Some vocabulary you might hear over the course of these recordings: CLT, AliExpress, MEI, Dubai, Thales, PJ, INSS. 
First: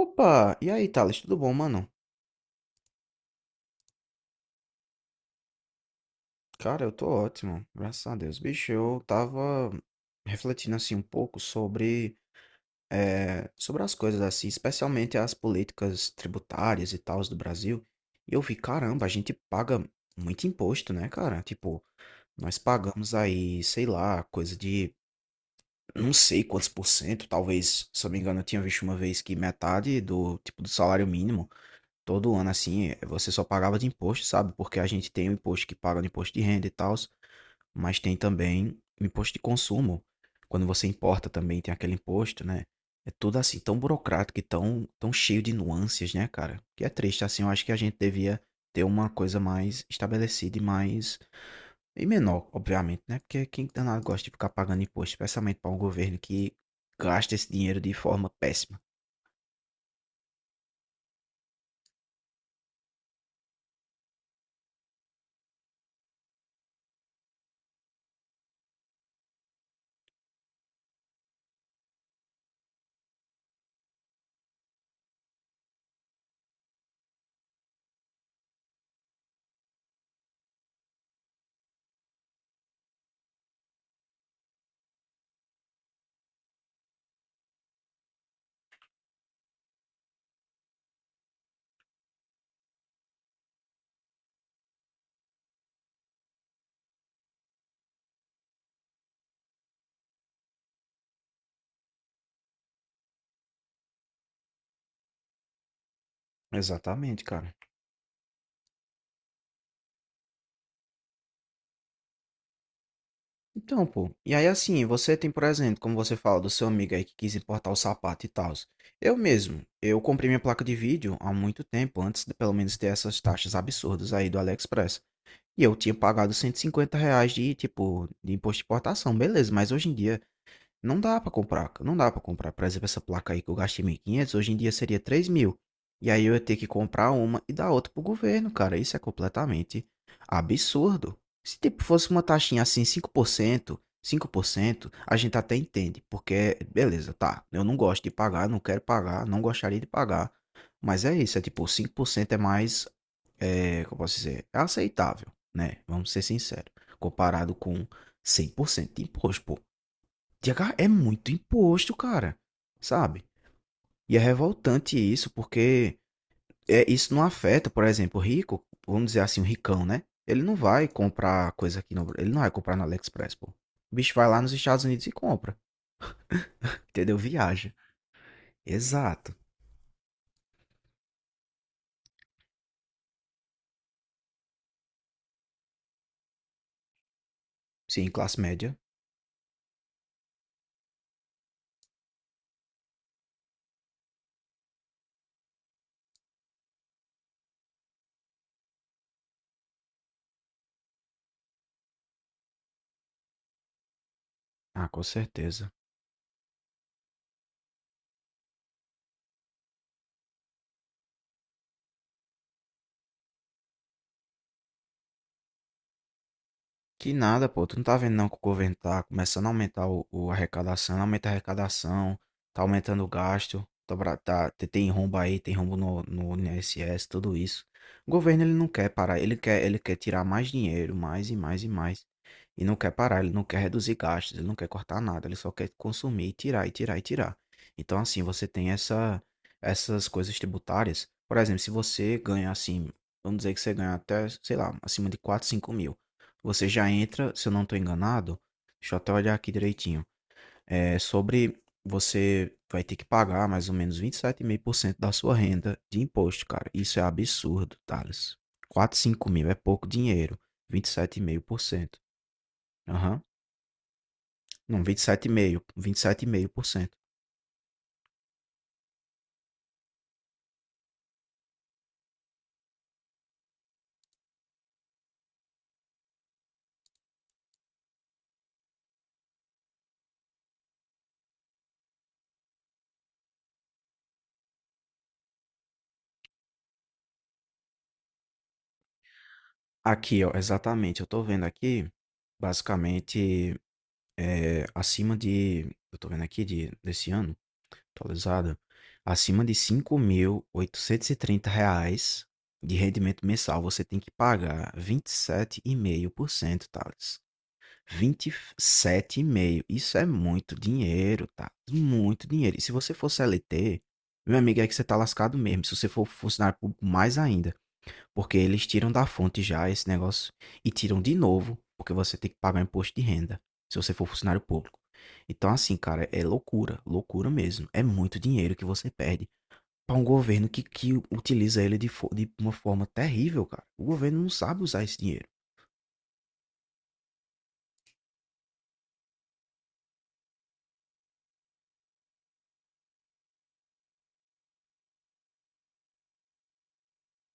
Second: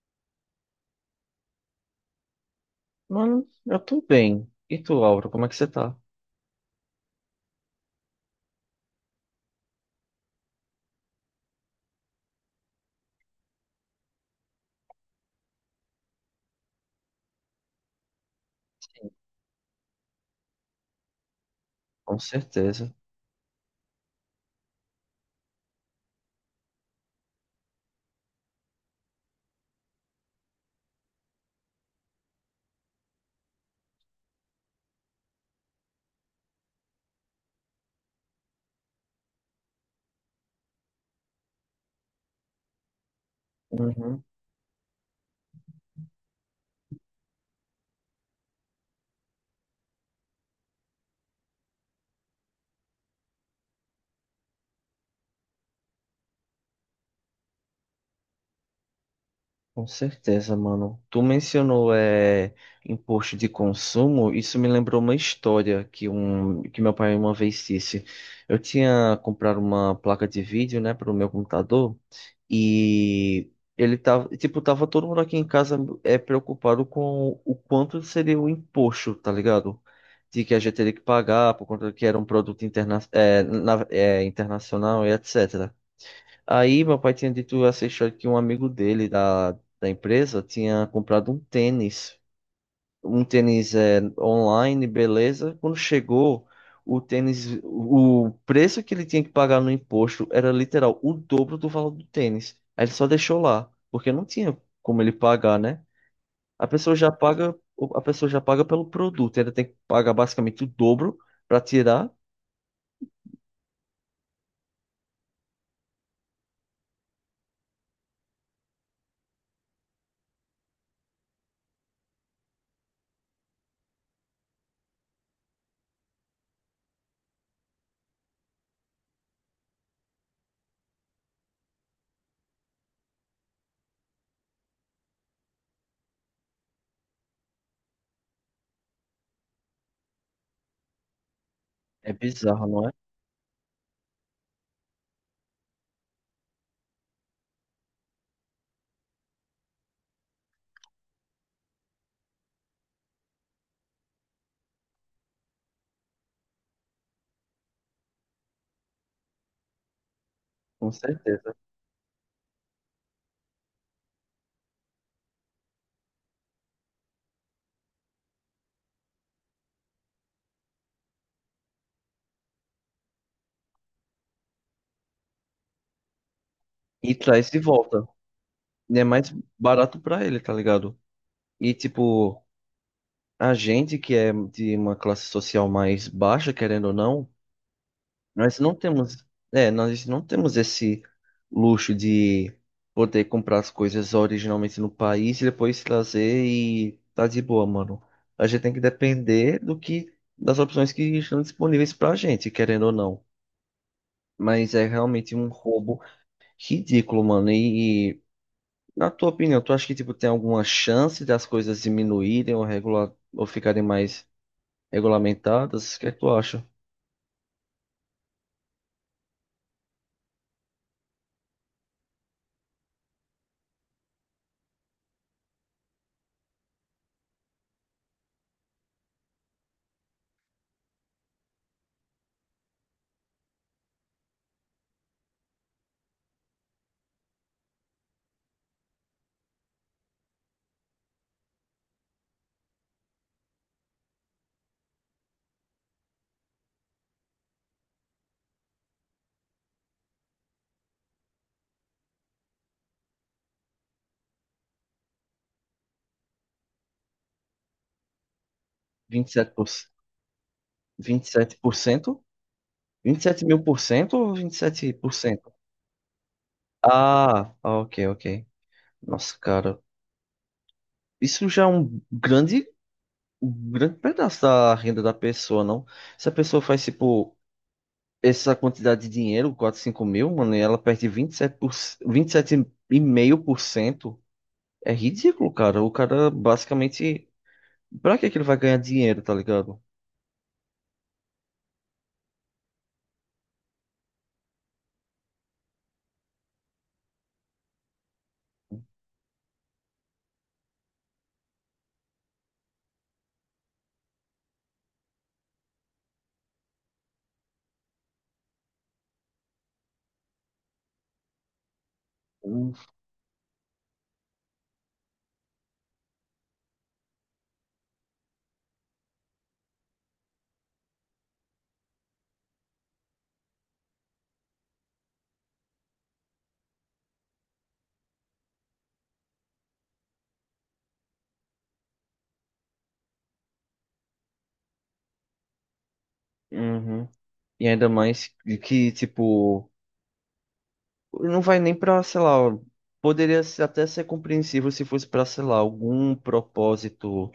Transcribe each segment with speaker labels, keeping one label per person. Speaker 1: Opa! E aí, Thales, tudo bom, mano?
Speaker 2: Mano, eu tô bem. E tu, Laura, como é que você tá?
Speaker 1: Cara, eu tô ótimo, graças a Deus. Bicho, eu tava refletindo assim um pouco sobre as coisas assim, especialmente as políticas tributárias e tals do Brasil. E eu vi, caramba, a gente paga muito imposto, né, cara? Tipo,
Speaker 2: Com
Speaker 1: nós
Speaker 2: certeza.
Speaker 1: pagamos aí, sei lá, coisa de não sei quantos por cento, talvez, se eu não me engano, eu tinha visto uma vez que metade do, tipo, do salário mínimo todo ano assim, você só pagava de imposto, sabe? Porque a gente tem o imposto que paga no imposto de renda e tal, mas tem também o imposto de consumo. Quando você importa também tem aquele imposto, né? É tudo assim, tão
Speaker 2: Uhum,
Speaker 1: burocrático e tão cheio de nuances, né, cara? Que é triste, assim, eu acho que a gente devia ter uma coisa mais estabelecida e mais e menor, obviamente, né? Porque quem danado gosta de ficar pagando imposto, especialmente para um governo que gasta esse dinheiro de forma péssima.
Speaker 2: com certeza, mano. Tu mencionou imposto de consumo, isso me lembrou uma história que meu pai uma vez disse. Eu tinha comprado uma placa de vídeo, né, para o meu computador. E ele tava, tipo, tava todo mundo aqui em casa preocupado com o quanto seria o imposto, tá ligado? De que a gente teria que pagar por conta que era um produto internacional e etc. Aí meu pai tinha dito essa história que um amigo dele da empresa tinha comprado um tênis online, beleza. Quando chegou, o tênis, o preço que ele tinha que pagar no imposto era literal o dobro do valor do tênis. Aí ele só deixou lá, porque não tinha como ele pagar, né? A pessoa já
Speaker 1: Exatamente, cara.
Speaker 2: paga, a pessoa já paga pelo produto, ainda tem que pagar basicamente o dobro para tirar.
Speaker 1: Então, pô, e aí assim, você tem, por exemplo, como você fala do seu amigo aí que quis importar o sapato e tal. Eu mesmo, eu comprei minha placa de vídeo há muito tempo, antes de pelo menos ter essas taxas absurdas aí do AliExpress. E eu tinha pagado R$ 150 de, tipo, de imposto de importação, beleza, mas hoje em dia não dá pra comprar, não dá pra comprar. Por exemplo, essa placa aí que eu gastei 1.500 hoje em dia seria três mil. E aí eu ia ter que comprar uma e dar outra pro governo, cara. Isso é completamente absurdo. Se tipo fosse
Speaker 2: É
Speaker 1: uma taxinha
Speaker 2: bizarro,
Speaker 1: assim,
Speaker 2: não é?
Speaker 1: cinco por cento a gente até entende, porque beleza, tá. Eu não gosto de pagar, não quero pagar, não gostaria de pagar. Mas é isso, é tipo, 5% é mais, é, como eu posso dizer, é aceitável, né? Vamos ser sinceros, comparado com 100% de imposto, pô, é
Speaker 2: Com
Speaker 1: muito
Speaker 2: certeza.
Speaker 1: imposto, cara. Sabe? E é revoltante isso, porque é, isso não afeta, por exemplo, o rico, vamos dizer assim, o ricão, né? Ele não vai comprar coisa aqui no, ele não vai comprar no AliExpress, pô. O bicho vai lá nos Estados Unidos e compra,
Speaker 2: E
Speaker 1: entendeu?
Speaker 2: traz de
Speaker 1: Viaja.
Speaker 2: volta. E é mais
Speaker 1: Exato.
Speaker 2: barato para ele, tá ligado? E tipo, a gente que é de uma classe social mais baixa, querendo ou não,
Speaker 1: Sim, classe
Speaker 2: Nós
Speaker 1: média.
Speaker 2: não temos, nós não temos esse luxo de poder comprar as coisas originalmente no país e depois trazer e tá de boa, mano. A gente tem que depender do que das opções que estão disponíveis pra gente, querendo ou não. Mas é
Speaker 1: Ah, com
Speaker 2: realmente um
Speaker 1: certeza.
Speaker 2: roubo ridículo, mano. Na tua opinião, tu acha que tipo tem alguma chance das coisas diminuírem ou regular ou ficarem mais regulamentadas? O que é que tu acha?
Speaker 1: Que nada, pô. Tu não tá vendo não que o governo tá começando a aumentar o arrecadação, aumenta a arrecadação, tá aumentando o gasto, tem rombo aí, tem rombo no INSS, tudo isso. O governo ele não quer parar, ele quer tirar mais dinheiro, mais e mais e mais. E não quer parar, ele não quer reduzir gastos, ele não quer cortar nada, ele só quer consumir e tirar e tirar e tirar. Então assim, você tem essas coisas tributárias. Por exemplo, se você ganha assim, vamos dizer que você ganha até, sei lá, acima de 4 5 mil. Você já entra, se eu não estou enganado, deixa eu até olhar aqui direitinho. É sobre você vai ter que pagar mais ou menos 27,5% da sua renda de imposto, cara. Isso é absurdo, Thales. 4,
Speaker 2: vinte
Speaker 1: 5
Speaker 2: e
Speaker 1: mil
Speaker 2: sete
Speaker 1: é
Speaker 2: por
Speaker 1: pouco
Speaker 2: cento
Speaker 1: dinheiro.
Speaker 2: vinte e sete por
Speaker 1: 27,5%.
Speaker 2: cento? vinte
Speaker 1: Aham.
Speaker 2: e sete mil por cento ou
Speaker 1: Não,
Speaker 2: 27%?
Speaker 1: 27,5%. 27,5%.
Speaker 2: Ah, ah, ok, ok. Nossa, cara, isso já é um grande pedaço da renda da pessoa, não? Se a pessoa faz, tipo, essa quantidade de dinheiro, 4 5 mil, mano, e ela perde 27,5% é ridículo, cara. O cara, basicamente, pra que que ele vai ganhar dinheiro, tá ligado?
Speaker 1: Aqui, ó, exatamente. Eu tô vendo aqui, basicamente, acima de. Eu tô vendo aqui de, desse ano. Atualizado. Acima de R$ 5.830 de rendimento mensal, você tem que pagar 27,5%, Thales. 27,5%. Isso é muito dinheiro, tá? Muito dinheiro. E se você for CLT, meu amigo, é que você tá lascado mesmo. Se você for funcionário público, mais ainda. Porque eles tiram da fonte já esse negócio e tiram de novo, porque você tem que pagar imposto de renda se você for funcionário público. Então, assim, cara, é loucura, loucura mesmo. É muito dinheiro que você perde para um governo que utiliza ele de, de uma forma terrível, cara. O governo não sabe usar esse dinheiro.
Speaker 2: Uhum. E ainda mais que, tipo, não vai nem pra, sei lá, poderia até ser compreensível se fosse pra, sei lá, algum propósito,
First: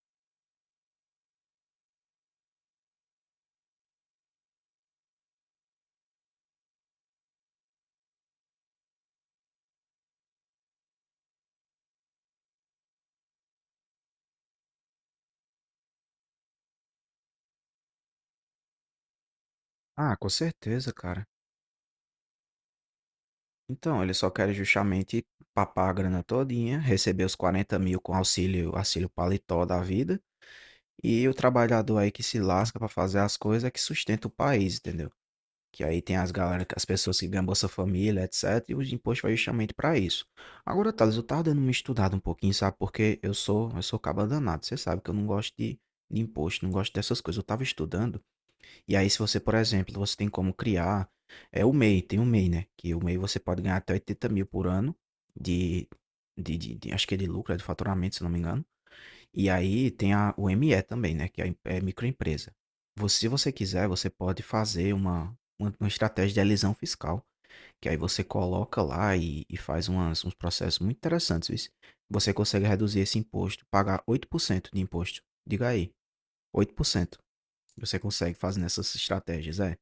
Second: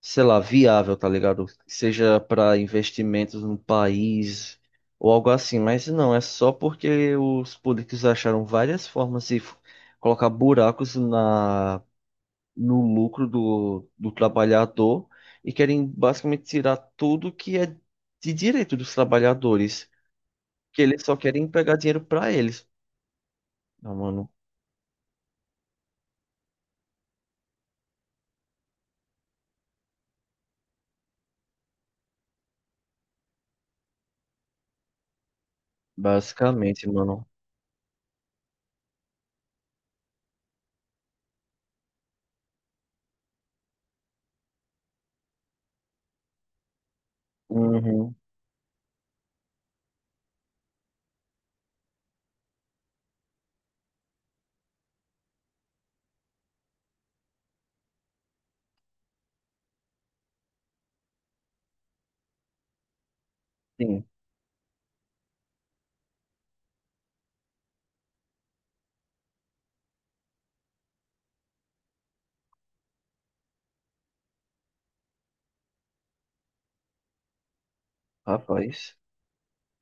Speaker 2: sei lá, viável, tá ligado? Seja pra investimentos no país ou algo assim, mas não, é só porque os políticos acharam várias formas de colocar buracos na, no lucro do, trabalhador e querem basicamente tirar tudo que é de direito dos trabalhadores,
Speaker 1: Ah, com
Speaker 2: que
Speaker 1: certeza,
Speaker 2: eles só
Speaker 1: cara.
Speaker 2: querem pegar dinheiro pra eles. Não,
Speaker 1: Então, eles só
Speaker 2: mano.
Speaker 1: querem justamente papar a grana todinha, receber os 40.000 com auxílio, auxílio paletó da vida, e o trabalhador aí que se lasca para fazer as coisas é que sustenta o país, entendeu? Que aí tem as galera, as
Speaker 2: Basicamente,
Speaker 1: pessoas que
Speaker 2: mano.
Speaker 1: ganham Bolsa Família, etc. E o imposto vai justamente para isso. Agora, Thales, eu tava dando uma estudada um pouquinho, sabe? Porque eu sou caba danado. Você sabe que eu não gosto de imposto, não gosto dessas coisas. Eu tava
Speaker 2: Uhum.
Speaker 1: estudando. E aí, se você, por exemplo, você tem como criar. É o MEI, tem o MEI, né? Que o MEI você pode ganhar até 80.000 por ano de, acho que é de lucro, é de faturamento, se não me engano. E aí tem o ME também, né? Que é, é microempresa. Você- Se você quiser,
Speaker 2: Sim,
Speaker 1: você pode fazer uma estratégia de elisão fiscal, que aí você coloca lá e faz uns processos muito interessantes, viu? Você consegue reduzir esse imposto, pagar 8% de imposto. Diga aí, 8%. Você consegue fazer nessas
Speaker 2: rapaz.
Speaker 1: estratégias, é.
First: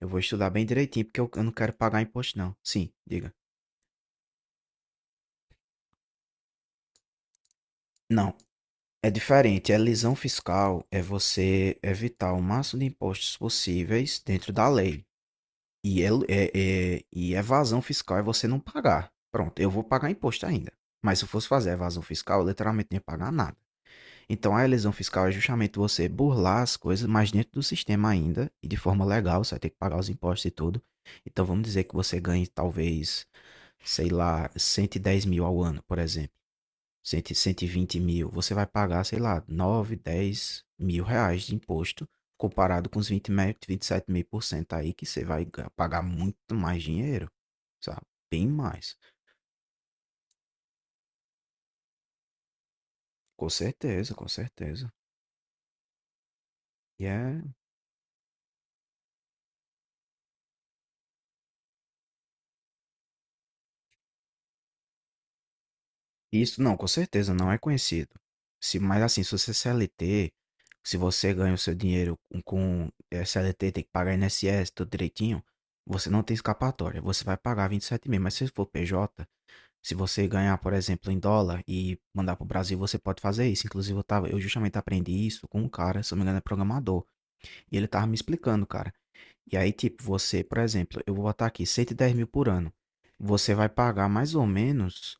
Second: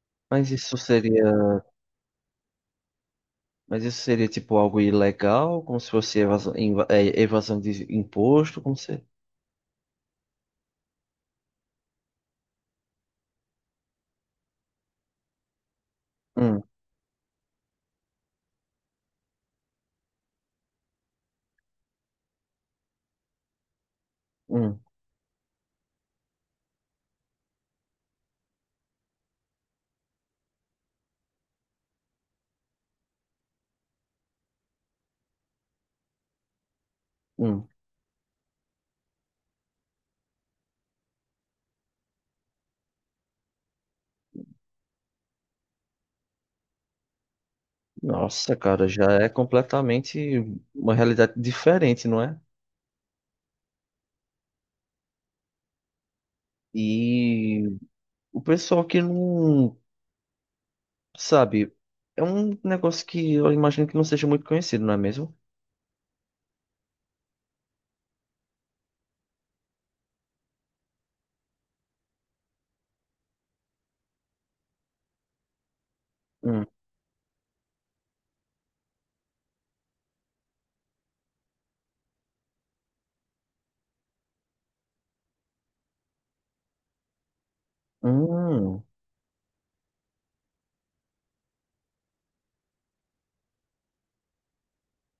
Speaker 1: Eu vou estudar
Speaker 2: Mas
Speaker 1: bem
Speaker 2: isso
Speaker 1: direitinho, porque
Speaker 2: seria,
Speaker 1: eu não quero pagar imposto, não. Sim, diga.
Speaker 2: mas isso seria tipo algo ilegal, como se fosse evasão, evasão de
Speaker 1: Não,
Speaker 2: imposto, como se.
Speaker 1: é diferente. A elisão fiscal é você evitar o máximo de impostos possíveis dentro da lei. E é, é,
Speaker 2: Hum,
Speaker 1: e evasão fiscal é você não pagar. Pronto, eu vou pagar imposto ainda. Mas se eu fosse fazer evasão fiscal, eu literalmente não ia pagar nada. Então a
Speaker 2: hum,
Speaker 1: elisão fiscal é justamente você burlar as coisas, mas dentro do sistema ainda, e de forma legal, você vai ter que pagar os impostos e tudo. Então vamos dizer que você ganhe talvez, sei lá, 110.000 ao ano, por exemplo, cem, cento e
Speaker 2: hum.
Speaker 1: vinte mil, você vai pagar, sei lá, 9 10 mil reais de imposto, comparado com os 20, 27 mil por cento aí, que você vai pagar muito mais dinheiro, sabe? Bem
Speaker 2: Nossa, cara,
Speaker 1: mais.
Speaker 2: já é completamente uma realidade diferente, não é?
Speaker 1: Com certeza, com certeza. E é...
Speaker 2: E o pessoal que não sabe, é um negócio que eu imagino que não seja muito conhecido, não é mesmo?
Speaker 1: Isso, não, com certeza, não é conhecido. Se, mas assim, se você é CLT, se você ganha o seu dinheiro com CLT, tem que pagar INSS, tudo direitinho, você não tem
Speaker 2: Hum,
Speaker 1: escapatória, você vai pagar 27.000, mas se for PJ. Se você ganhar, por exemplo, em dólar e mandar para o Brasil, você pode fazer isso. Inclusive, eu tava, eu justamente aprendi isso com um cara, se eu não me engano, é programador. E ele tava me explicando,
Speaker 2: hum.
Speaker 1: cara. E aí, tipo, você, por exemplo, eu vou botar aqui 110.000 por ano. Você vai pagar mais ou menos,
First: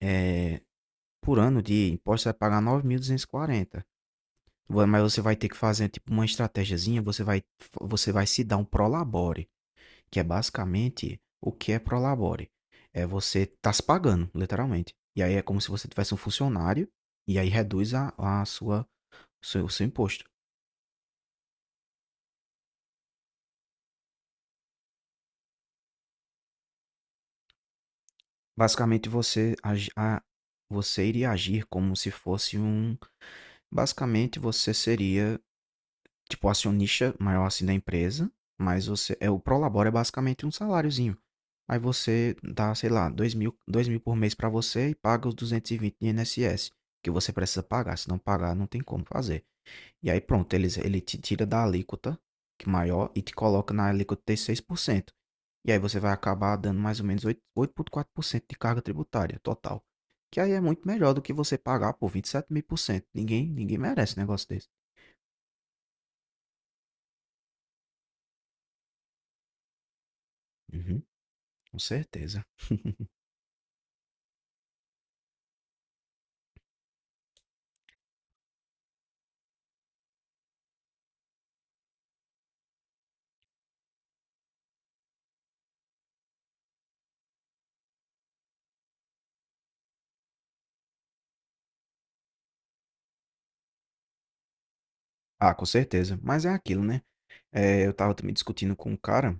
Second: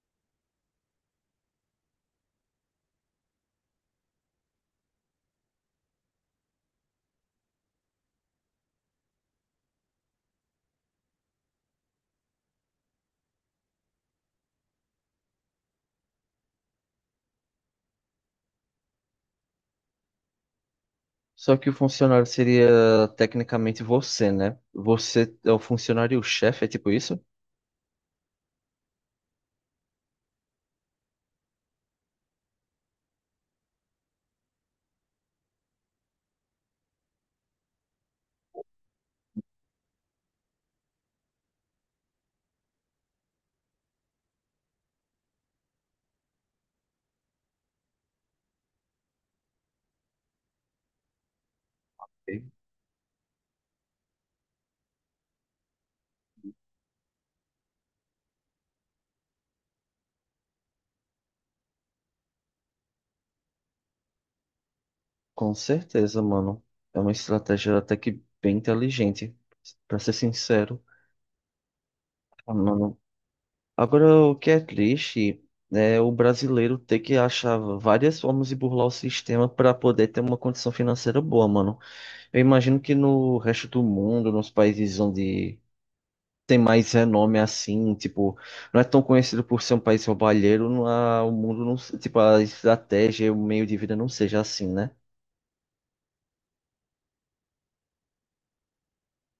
Speaker 1: eh, por ano de imposto, você vai pagar 9.240. Mas você vai ter que fazer, tipo, uma estratégiazinha. Você vai se dar um prolabore, que é basicamente o que é prolabore. É você tá se pagando, literalmente. E aí é como se você tivesse um funcionário e aí reduz o seu imposto.
Speaker 2: Só que o funcionário seria tecnicamente você, né? Você é o funcionário-chefe, é tipo isso?
Speaker 1: Basicamente você iria agir como se fosse um, basicamente você seria tipo acionista maior assim da empresa, mas você é o prolabore é basicamente um saláriozinho. Aí você dá, sei lá, dois mil por mês para você e paga os 220 de INSS, que você precisa pagar. Se não pagar, não tem como fazer. E aí pronto, ele te tira da alíquota
Speaker 2: Ok?
Speaker 1: que é maior e te coloca na alíquota de 6%. E aí você vai acabar dando mais ou menos 8,4% de carga tributária total. Que aí é muito melhor do que você pagar por 27.000 por cento. Ninguém, ninguém merece um negócio desse.
Speaker 2: Com certeza, mano. É uma estratégia até que bem inteligente, pra ser sincero.
Speaker 1: Uhum, com certeza.
Speaker 2: Ah, mano. Agora, o que é triste é o brasileiro ter que achar várias formas de burlar o sistema para poder ter uma condição financeira boa, mano. Eu imagino que no resto do mundo, nos países onde tem mais renome assim, tipo, não é tão conhecido por ser um país roubalheiro, o mundo não, tipo, a estratégia, o meio de vida não seja assim, né?
Speaker 1: Ah, com certeza. Mas é aquilo, né? É, eu tava também discutindo com um cara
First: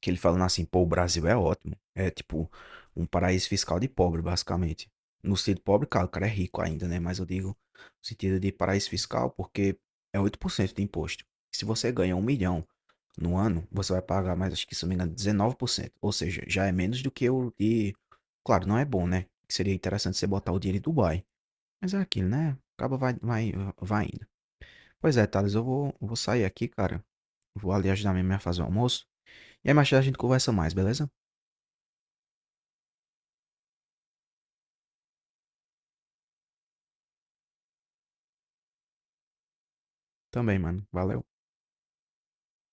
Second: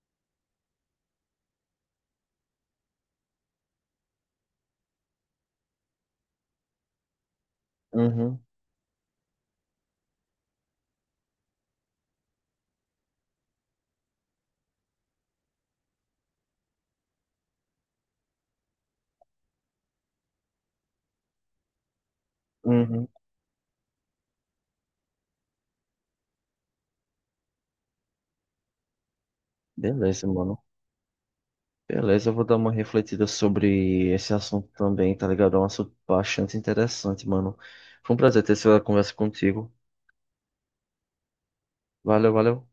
Speaker 1: que ele falando assim, pô, o Brasil é ótimo. É tipo um paraíso fiscal de pobre, basicamente. No sentido pobre, claro, o cara é rico ainda, né? Mas eu digo no sentido
Speaker 2: Uhum,
Speaker 1: de paraíso fiscal, porque é 8% de imposto. Se você ganha um milhão no ano, você vai pagar mais, acho que se não me engano, 19%. Ou seja, já é menos do que o de. Claro, não é bom, né? Que seria interessante você botar o dinheiro em Dubai. Mas é aquilo, né? Acaba
Speaker 2: uhum.
Speaker 1: vai indo. Pois é, Thales, eu vou sair aqui, cara. Vou ali ajudar minha mãe a fazer o almoço. E aí mais tarde a gente
Speaker 2: Beleza,
Speaker 1: conversa
Speaker 2: mano.
Speaker 1: mais, beleza?
Speaker 2: Beleza, eu vou dar uma refletida sobre esse assunto também, tá ligado? É um assunto bastante interessante, mano. Foi um prazer ter essa conversa contigo.
Speaker 1: Também, mano. Valeu.
Speaker 2: Valeu, valeu.